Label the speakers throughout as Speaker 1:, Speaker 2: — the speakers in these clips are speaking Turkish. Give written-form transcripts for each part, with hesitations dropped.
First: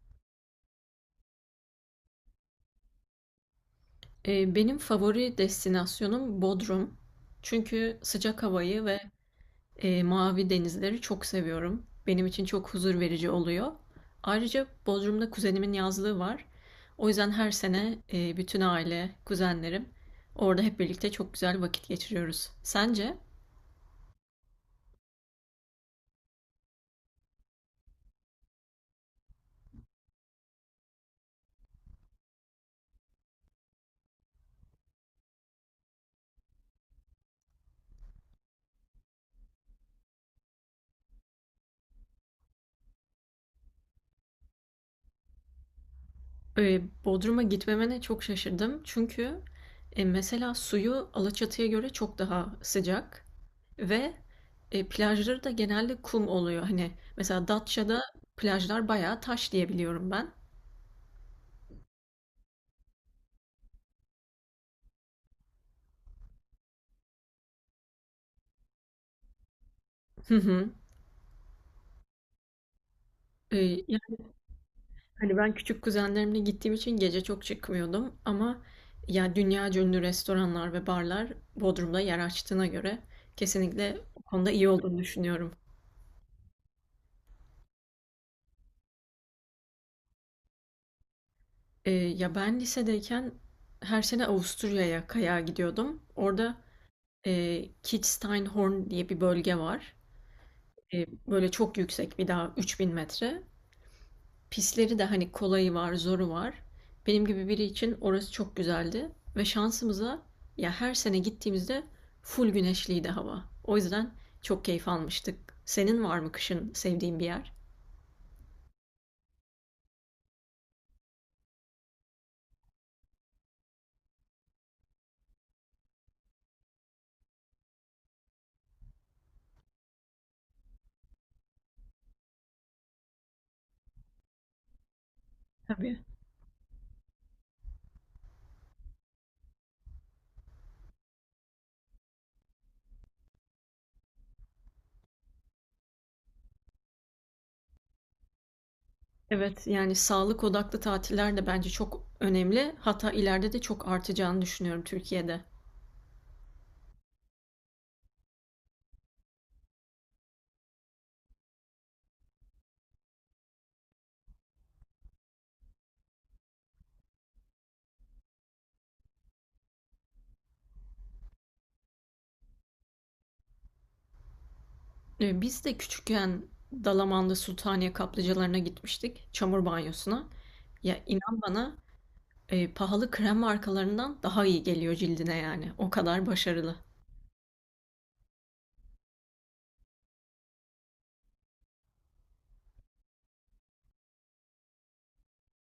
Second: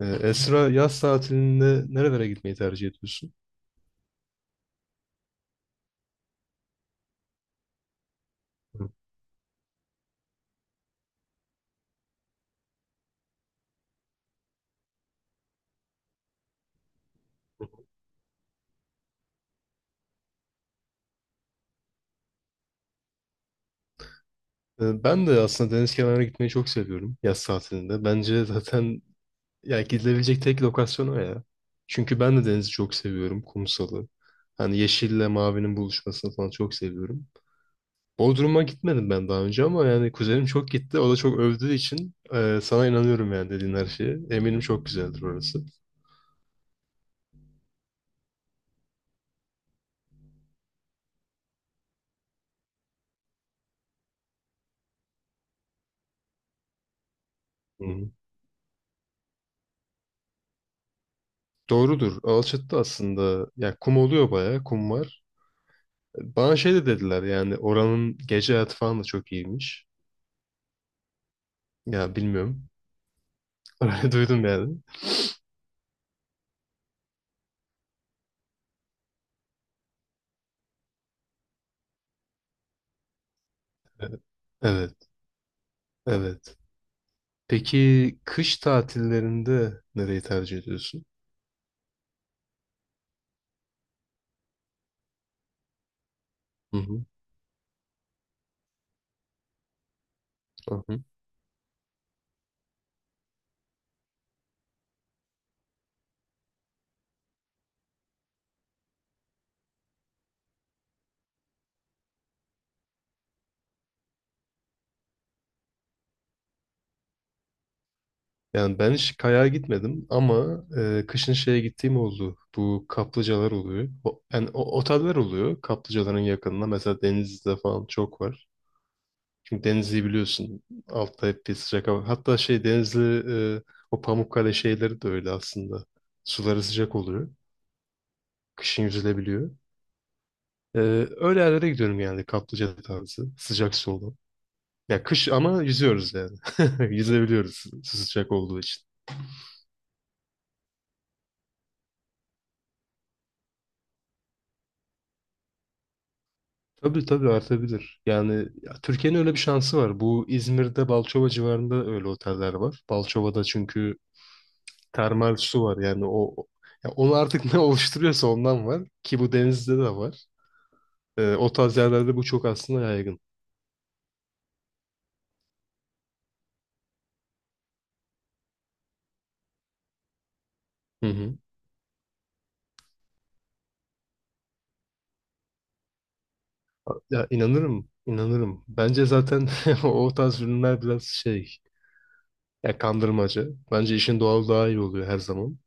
Speaker 1: Esra, yaz tatilinde nerelere gitmeyi tercih ediyorsun?
Speaker 2: Benim favori destinasyonum Bodrum. Çünkü sıcak havayı
Speaker 1: Hı.
Speaker 2: ve mavi denizleri çok seviyorum. Benim için çok huzur verici oluyor. Ayrıca Bodrum'da kuzenimin yazlığı var. O yüzden her sene bütün aile, kuzenlerim orada hep birlikte çok güzel vakit geçiriyoruz. Sence?
Speaker 1: Ben de aslında deniz kenarına gitmeyi çok seviyorum yaz tatilinde. Bence zaten ya gidilebilecek tek lokasyon o ya. Çünkü ben de denizi çok seviyorum, kumsalı. Hani yeşille mavinin buluşmasını falan çok seviyorum. Bodrum'a gitmedim ben daha önce ama yani kuzenim çok gitti. O da çok övdüğü için sana inanıyorum yani dediğin her şeye. Eminim çok güzeldir orası.
Speaker 2: Bodrum'a gitmemene çok şaşırdım. Çünkü mesela suyu Alaçatı'ya göre çok daha sıcak. Ve plajları da genelde kum oluyor. Hani mesela
Speaker 1: Hı
Speaker 2: Datça'da
Speaker 1: hı.
Speaker 2: plajlar bayağı taş diye biliyorum ben.
Speaker 1: Doğrudur. Alçattı aslında. Ya kum oluyor bayağı. Kum var. Bana şey de dediler yani oranın gece hayatı falan da çok iyiymiş.
Speaker 2: Hı hı.
Speaker 1: Ya bilmiyorum.
Speaker 2: E,
Speaker 1: Öyle
Speaker 2: Yani
Speaker 1: duydum yani.
Speaker 2: hani ben küçük kuzenlerimle gittiğim için gece çok çıkmıyordum ama ya dünya ünlü restoranlar ve barlar Bodrum'da yer açtığına göre kesinlikle
Speaker 1: Evet,
Speaker 2: o konuda iyi olduğunu
Speaker 1: evet.
Speaker 2: düşünüyorum.
Speaker 1: Evet. Peki kış tatillerinde nereyi tercih ediyorsun?
Speaker 2: Ya ben lisedeyken her sene Avusturya'ya kayağa gidiyordum. Orada
Speaker 1: Hı hı,
Speaker 2: Kitzsteinhorn diye bir bölge var.
Speaker 1: hı hı.
Speaker 2: Böyle çok yüksek bir dağ, 3.000 metre. Pisleri de hani kolayı var, zoru var. Benim gibi biri için orası çok güzeldi ve şansımıza ya her sene gittiğimizde full güneşliydi hava. O yüzden çok keyif almıştık. Senin var mı kışın sevdiğin bir yer?
Speaker 1: Yani ben hiç kayağa gitmedim ama kışın şeye gittiğim oldu. Bu kaplıcalar oluyor. O, yani o, oteller oluyor kaplıcaların yakınında. Mesela Denizli'de falan çok var. Çünkü Denizli'yi biliyorsun. Altta hep bir sıcak hava. Hatta şey Denizli e, o Pamukkale şeyleri de öyle aslında.
Speaker 2: Tabii.
Speaker 1: Suları sıcak oluyor. Kışın yüzülebiliyor. E, öyle yerlere gidiyorum yani kaplıca tarzı. Sıcak su olan. Ya kış ama yüzüyoruz yani. Yüzebiliyoruz sıcak olduğu için.
Speaker 2: Evet, yani sağlık odaklı tatiller de bence çok önemli. Hatta ileride de çok artacağını düşünüyorum Türkiye'de.
Speaker 1: Tabii tabii artabilir. Yani ya Türkiye'nin öyle bir şansı var. Bu İzmir'de Balçova civarında öyle oteller var. Balçova'da çünkü termal su var. Yani o ya onu artık ne oluşturuyorsa ondan var. Ki bu denizde de var. O tarz yerlerde bu çok aslında yaygın.
Speaker 2: Biz de küçükken Dalaman'da Sultaniye kaplıcalarına gitmiştik. Çamur banyosuna. Ya
Speaker 1: Hı hı.
Speaker 2: inan bana pahalı krem markalarından daha iyi geliyor cildine yani. O kadar başarılı.
Speaker 1: Ya inanırım, inanırım. Bence zaten o tarz ürünler biraz şey, ya kandırmaca. Bence işin doğal daha iyi oluyor her zaman.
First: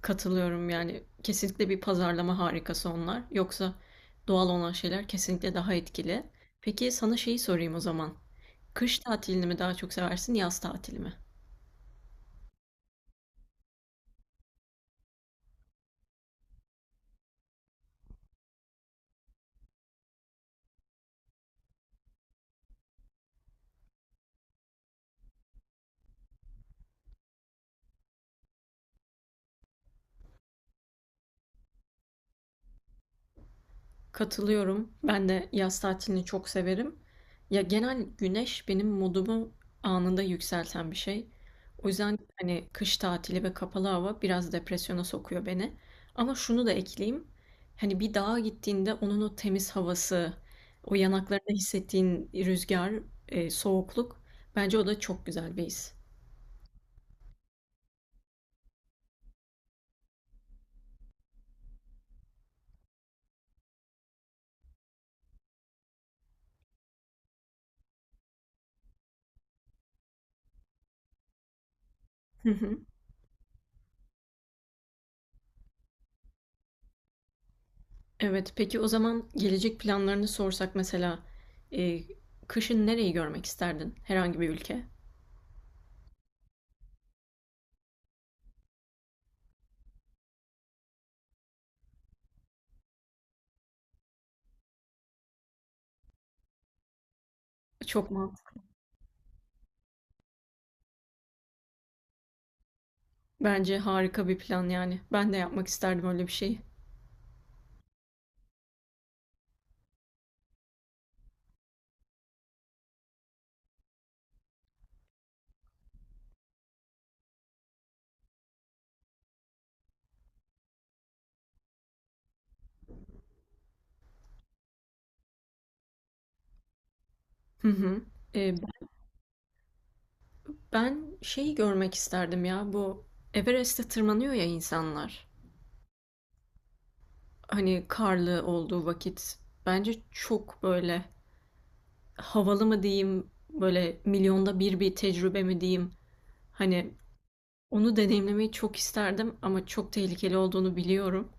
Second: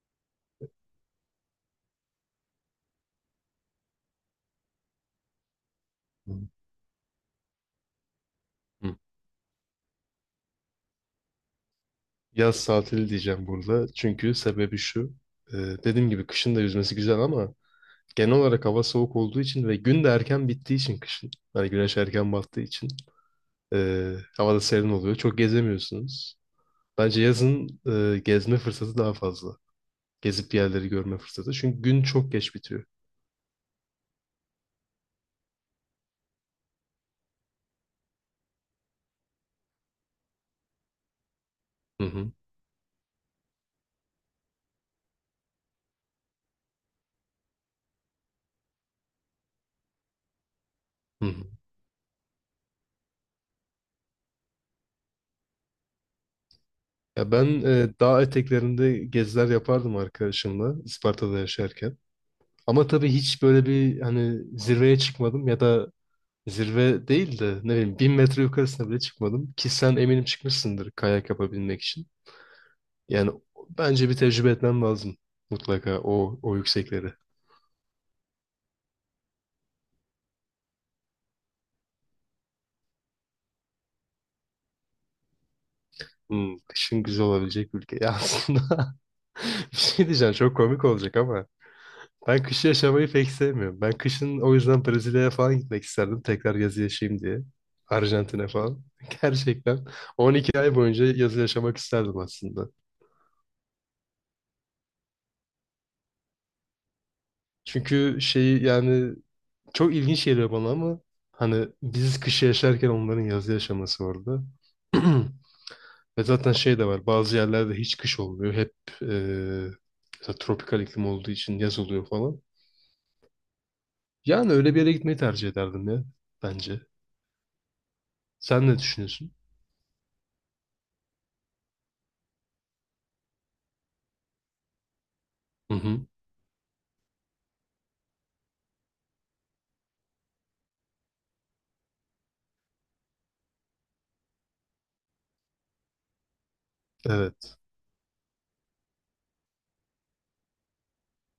Speaker 2: Katılıyorum yani. Kesinlikle bir pazarlama harikası onlar. Yoksa doğal olan şeyler kesinlikle daha etkili.
Speaker 1: Hı.
Speaker 2: Peki sana şeyi sorayım o zaman.
Speaker 1: Hı.
Speaker 2: Kış tatilini mi daha çok seversin, yaz tatilini mi?
Speaker 1: Yaz tatili diyeceğim burada. Çünkü sebebi şu. e, dediğim gibi kışın da yüzmesi güzel ama genel olarak hava soğuk olduğu için ve gün de erken bittiği için kışın. Hani güneş erken battığı için e, hava da serin oluyor. Çok gezemiyorsunuz. Bence yazın gezme fırsatı daha fazla. Gezip bir yerleri görme fırsatı. Çünkü gün çok geç bitiyor.
Speaker 2: Katılıyorum. Ben de yaz tatilini çok severim. Ya genel güneş benim modumu anında yükselten bir şey. O
Speaker 1: Hı
Speaker 2: yüzden
Speaker 1: hı.
Speaker 2: hani kış tatili ve kapalı hava biraz depresyona sokuyor beni. Ama şunu da ekleyeyim. Hani bir dağa gittiğinde onun o temiz havası, o
Speaker 1: Hı hı.
Speaker 2: yanaklarında hissettiğin rüzgar, soğukluk, bence o da çok güzel bir his.
Speaker 1: Ya ben dağ eteklerinde geziler yapardım arkadaşımla Isparta'da yaşarken. Ama tabii hiç böyle bir hani zirveye çıkmadım ya da zirve değil de ne bileyim 1.000 metre yukarısına bile çıkmadım. Ki sen eminim çıkmışsındır kayak yapabilmek için.
Speaker 2: Hı hı.
Speaker 1: Yani bence bir tecrübe etmem lazım mutlaka o yüksekleri.
Speaker 2: Evet, peki o zaman gelecek planlarını sorsak mesela e, kışın nereyi görmek isterdin? Herhangi bir ülke?
Speaker 1: Hmm, kışın güzel olabilecek bir ülke. Ya aslında bir şey diyeceğim çok komik olacak ama ben kışı yaşamayı pek sevmiyorum. Ben kışın o yüzden Brezilya'ya falan gitmek isterdim. Tekrar yazı yaşayayım diye.
Speaker 2: Çok
Speaker 1: Arjantin'e
Speaker 2: mantıklı.
Speaker 1: falan. Gerçekten 12 ay boyunca yazı yaşamak isterdim aslında.
Speaker 2: Bence harika bir plan yani. Ben de yapmak isterdim öyle bir şeyi.
Speaker 1: Çünkü şeyi yani çok ilginç geliyor bana ama hani biz kışı yaşarken onların yazı yaşaması orada. Ve zaten şey de var. Bazı yerlerde hiç kış olmuyor. Hep e, mesela tropikal iklim olduğu için yaz oluyor falan. Yani öyle bir yere gitmeyi tercih ederdim ya bence.
Speaker 2: Hı hı. Ee,
Speaker 1: Sen ne düşünüyorsun?
Speaker 2: ben şeyi görmek isterdim ya. Bu Everest'e tırmanıyor ya insanlar.
Speaker 1: Hı hı.
Speaker 2: Hani karlı olduğu vakit. Bence çok böyle havalı mı diyeyim, böyle milyonda bir bir tecrübe mi diyeyim. Hani
Speaker 1: Evet.
Speaker 2: onu deneyimlemeyi çok isterdim ama çok tehlikeli olduğunu biliyorum.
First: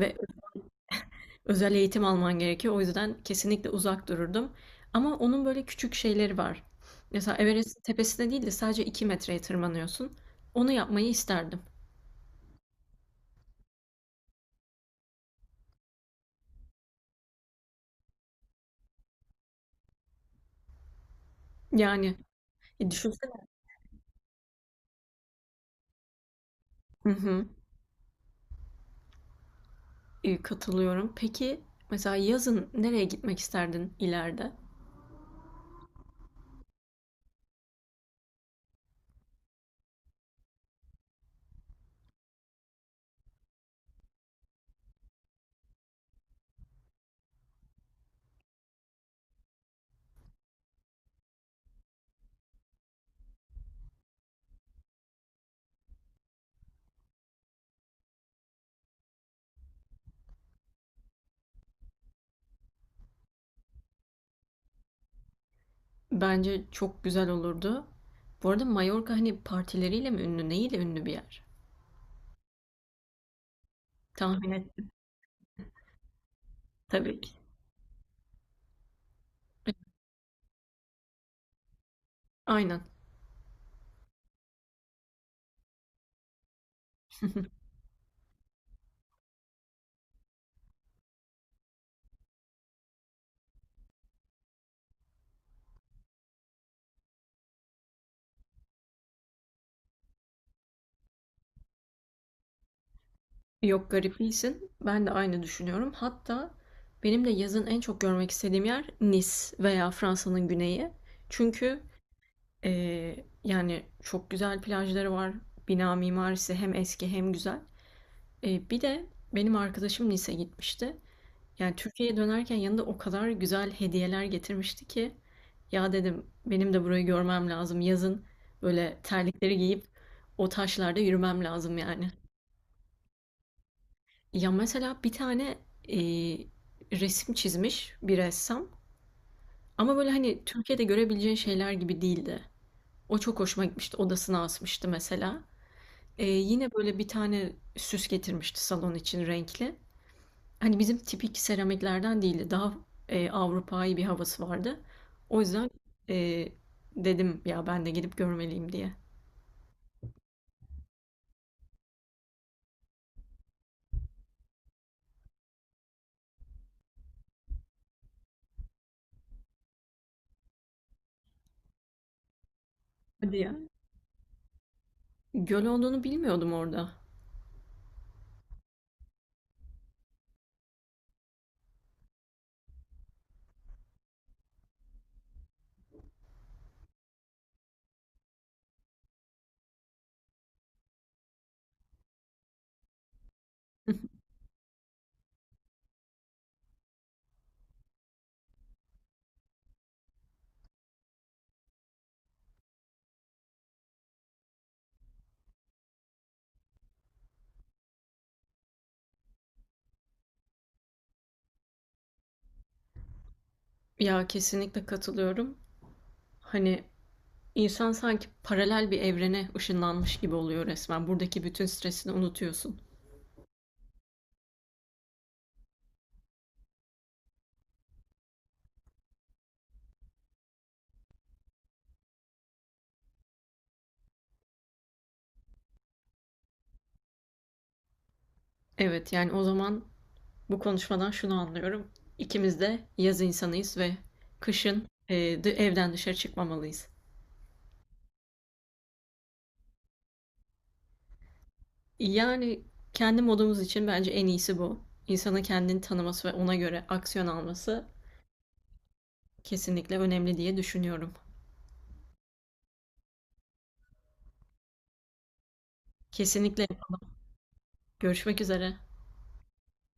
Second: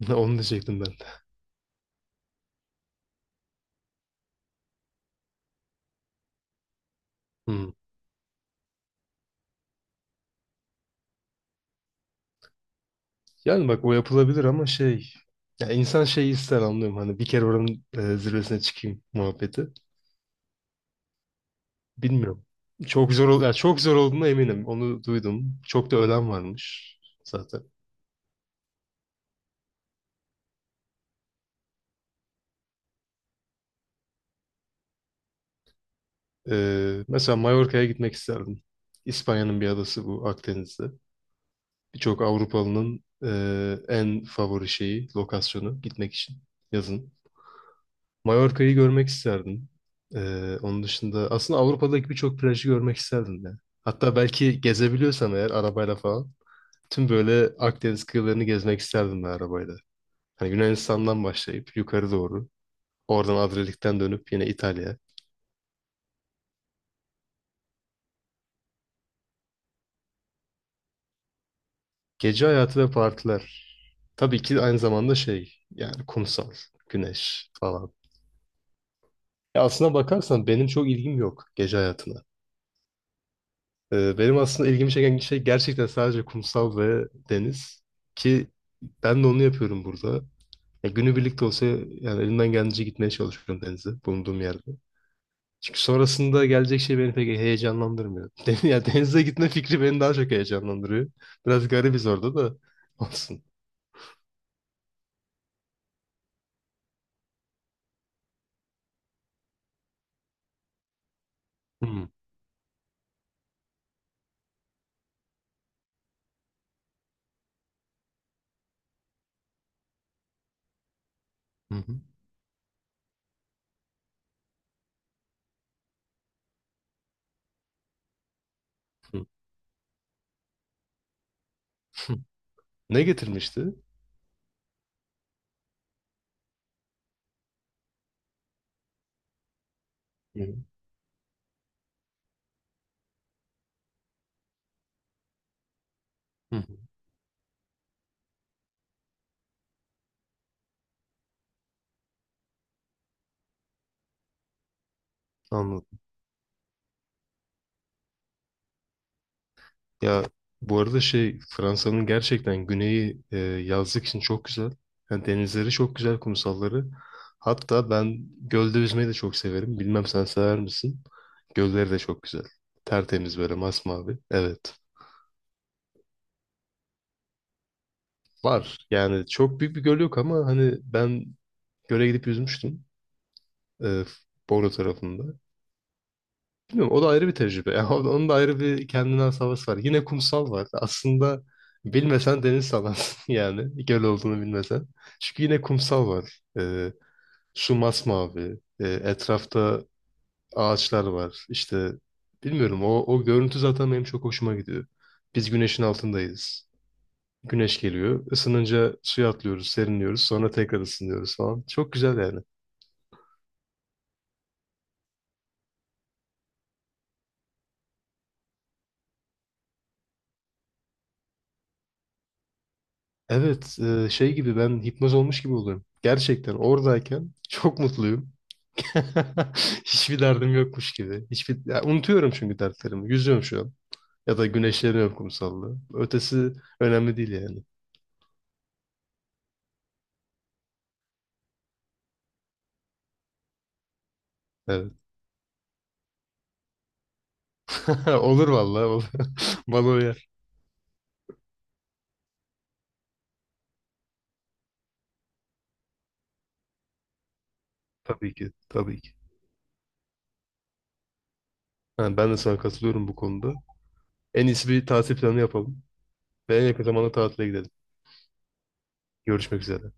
Speaker 1: Onu diyecektim ben de.
Speaker 2: özel eğitim alman gerekiyor. O yüzden kesinlikle uzak dururdum. Ama onun böyle küçük şeyleri var. Mesela
Speaker 1: Hmm.
Speaker 2: Everest'in tepesine değil de sadece 2 metreye tırmanıyorsun. Onu yapmayı isterdim.
Speaker 1: Yani bak o yapılabilir ama şey... Ya insan şeyi ister anlıyorum. Hani bir kere oranın zirvesine çıkayım muhabbeti.
Speaker 2: Yani
Speaker 1: Bilmiyorum. Çok zor ol
Speaker 2: düşünsene.
Speaker 1: ya çok zor olduğuna eminim. Onu duydum. Çok da ölen varmış
Speaker 2: Hı hı,
Speaker 1: zaten.
Speaker 2: Katılıyorum. Peki mesela yazın nereye gitmek isterdin ileride?
Speaker 1: Mesela Mallorca'ya gitmek isterdim. İspanya'nın bir adası bu Akdeniz'de. Birçok Avrupalı'nın en favori şeyi, lokasyonu gitmek için yazın. Mallorca'yı görmek isterdim. Onun dışında aslında Avrupa'daki birçok plajı görmek isterdim ya. Hatta belki gezebiliyorsam eğer arabayla falan tüm böyle Akdeniz kıyılarını gezmek isterdim ben arabayla. Hani Yunanistan'dan başlayıp yukarı doğru, oradan Adriyatik'ten dönüp yine İtalya.
Speaker 2: Bence çok güzel olurdu. Bu arada Mallorca hani partileriyle mi ünlü, neyle ünlü bir yer?
Speaker 1: Gece hayatı ve partiler. Tabii
Speaker 2: Tahmin
Speaker 1: ki aynı
Speaker 2: ettim
Speaker 1: zamanda şey yani kumsal,
Speaker 2: tabii ki.
Speaker 1: güneş falan. Ya aslına bakarsan benim çok ilgim yok gece hayatına.
Speaker 2: Aynen.
Speaker 1: Benim aslında ilgimi çeken şey gerçekten sadece kumsal ve deniz ki ben de onu yapıyorum burada. Ya günü birlikte olsa yani elimden geldiğince gitmeye çalışıyorum denize bulunduğum yerde. Çünkü sonrasında gelecek şey beni pek heyecanlandırmıyor. Ya denize gitme fikri beni daha çok heyecanlandırıyor. Biraz garibiz orada da olsun.
Speaker 2: Yok garip değilsin. Ben de aynı düşünüyorum. Hatta benim de yazın en çok görmek istediğim yer Nice veya Fransa'nın güneyi. Çünkü
Speaker 1: Hı hı.
Speaker 2: yani çok güzel plajları var. Bina mimarisi hem eski hem güzel. Bir de benim arkadaşım Nice'e gitmişti. Yani
Speaker 1: Hı hı.
Speaker 2: Türkiye'ye dönerken yanında o kadar güzel hediyeler getirmişti ki ya dedim benim de burayı görmem lazım. Yazın böyle terlikleri giyip o taşlarda yürümem lazım yani.
Speaker 1: Hı. Ne getirmişti?
Speaker 2: Ya mesela bir tane e, resim çizmiş bir ressam ama böyle
Speaker 1: Hı.
Speaker 2: hani
Speaker 1: Hı.
Speaker 2: Türkiye'de görebileceğin şeyler gibi değildi. O çok hoşuma gitmişti. Odasına asmıştı mesela.
Speaker 1: Hı hı.
Speaker 2: Yine böyle bir tane süs getirmişti salon için renkli. Hani bizim tipik seramiklerden değildi. Daha Avrupa'yı bir havası vardı. O yüzden
Speaker 1: Anladım.
Speaker 2: e, dedim ya ben de gidip görmeliyim diye.
Speaker 1: Ya bu arada şey Fransa'nın gerçekten güneyi yazlık için çok güzel. Yani denizleri çok güzel, kumsalları. Hatta ben gölde yüzmeyi de çok severim. Bilmem sen sever misin? Gölleri de çok güzel.
Speaker 2: Hadi
Speaker 1: Tertemiz
Speaker 2: ya.
Speaker 1: böyle masmavi. Evet.
Speaker 2: Göl olduğunu bilmiyordum orada.
Speaker 1: Var. Yani çok büyük bir göl yok ama hani ben göle gidip yüzmüştüm. E, Bolu tarafında. Bilmiyorum, o da ayrı bir tecrübe. Yani onun da ayrı bir kendine has havası var. Yine kumsal var. Aslında bilmesen deniz sanarsın yani. Göl olduğunu bilmesen. Çünkü yine kumsal var. Su masmavi. Etrafta ağaçlar var. İşte bilmiyorum o görüntü zaten benim çok hoşuma gidiyor. Biz güneşin altındayız. Güneş geliyor. Isınınca suya atlıyoruz, serinliyoruz. Sonra tekrar ısınıyoruz falan. Çok güzel yani.
Speaker 2: Ya kesinlikle katılıyorum. Hani İnsan sanki paralel bir evrene ışınlanmış gibi oluyor resmen. Buradaki bütün stresini unutuyorsun.
Speaker 1: Evet, şey gibi ben hipnoz olmuş gibi oluyorum. Gerçekten oradayken çok mutluyum. Hiçbir derdim yokmuş gibi. Hiçbir ya unutuyorum çünkü dertlerimi. Yüzüyorum şu an. Ya da güneşleniyorum kumsalda. Ötesi önemli değil yani.
Speaker 2: Evet, yani o zaman bu konuşmadan şunu anlıyorum. İkimiz de yaz insanıyız ve kışın
Speaker 1: Evet.
Speaker 2: evden dışarı çıkmamalıyız.
Speaker 1: Olur vallahi olur. Bana uyar.
Speaker 2: Yani kendi modumuz için bence en iyisi bu. İnsanın kendini tanıması ve ona göre aksiyon alması
Speaker 1: Tabii ki. Tabii ki.
Speaker 2: kesinlikle önemli diye düşünüyorum.
Speaker 1: Ha, ben de sana katılıyorum bu konuda. En iyisi bir tatil planı yapalım. Ve en
Speaker 2: Kesinlikle.
Speaker 1: yakın zamanda tatile gidelim.
Speaker 2: Görüşmek üzere.
Speaker 1: Görüşmek üzere.